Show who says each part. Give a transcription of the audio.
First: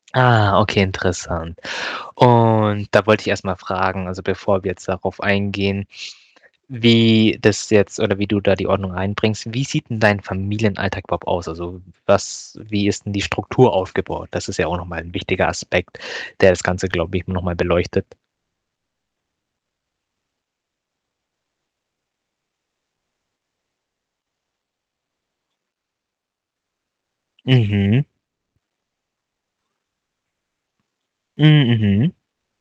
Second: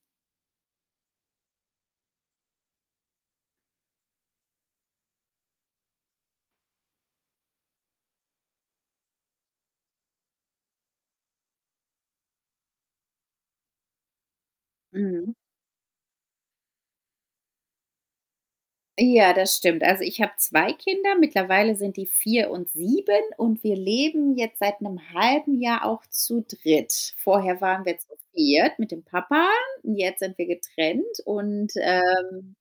Speaker 1: Ah, okay, interessant. Und da wollte ich erst mal fragen, also, bevor wir jetzt darauf eingehen, wie das jetzt oder wie du da die Ordnung reinbringst. Wie sieht denn dein Familienalltag überhaupt aus? Also, was wie ist denn die Struktur aufgebaut? Das ist ja auch noch mal 'n
Speaker 2: Mhm.
Speaker 1: wichtiger Aspekt, der das Ganze, glaube ich, noch mal beleuchtet.
Speaker 2: Ja, das stimmt. Also, ich habe 2 Kinder, mittlerweile sind die 4 und 7 und wir leben jetzt seit 'nem 1/2 Jahr auch zu 3. Vorher waren wir
Speaker 1: Mhm.
Speaker 2: zu 4. mit dem Papa und jetzt sind wir getrennt. Und,
Speaker 1: Mhm.
Speaker 2: ähm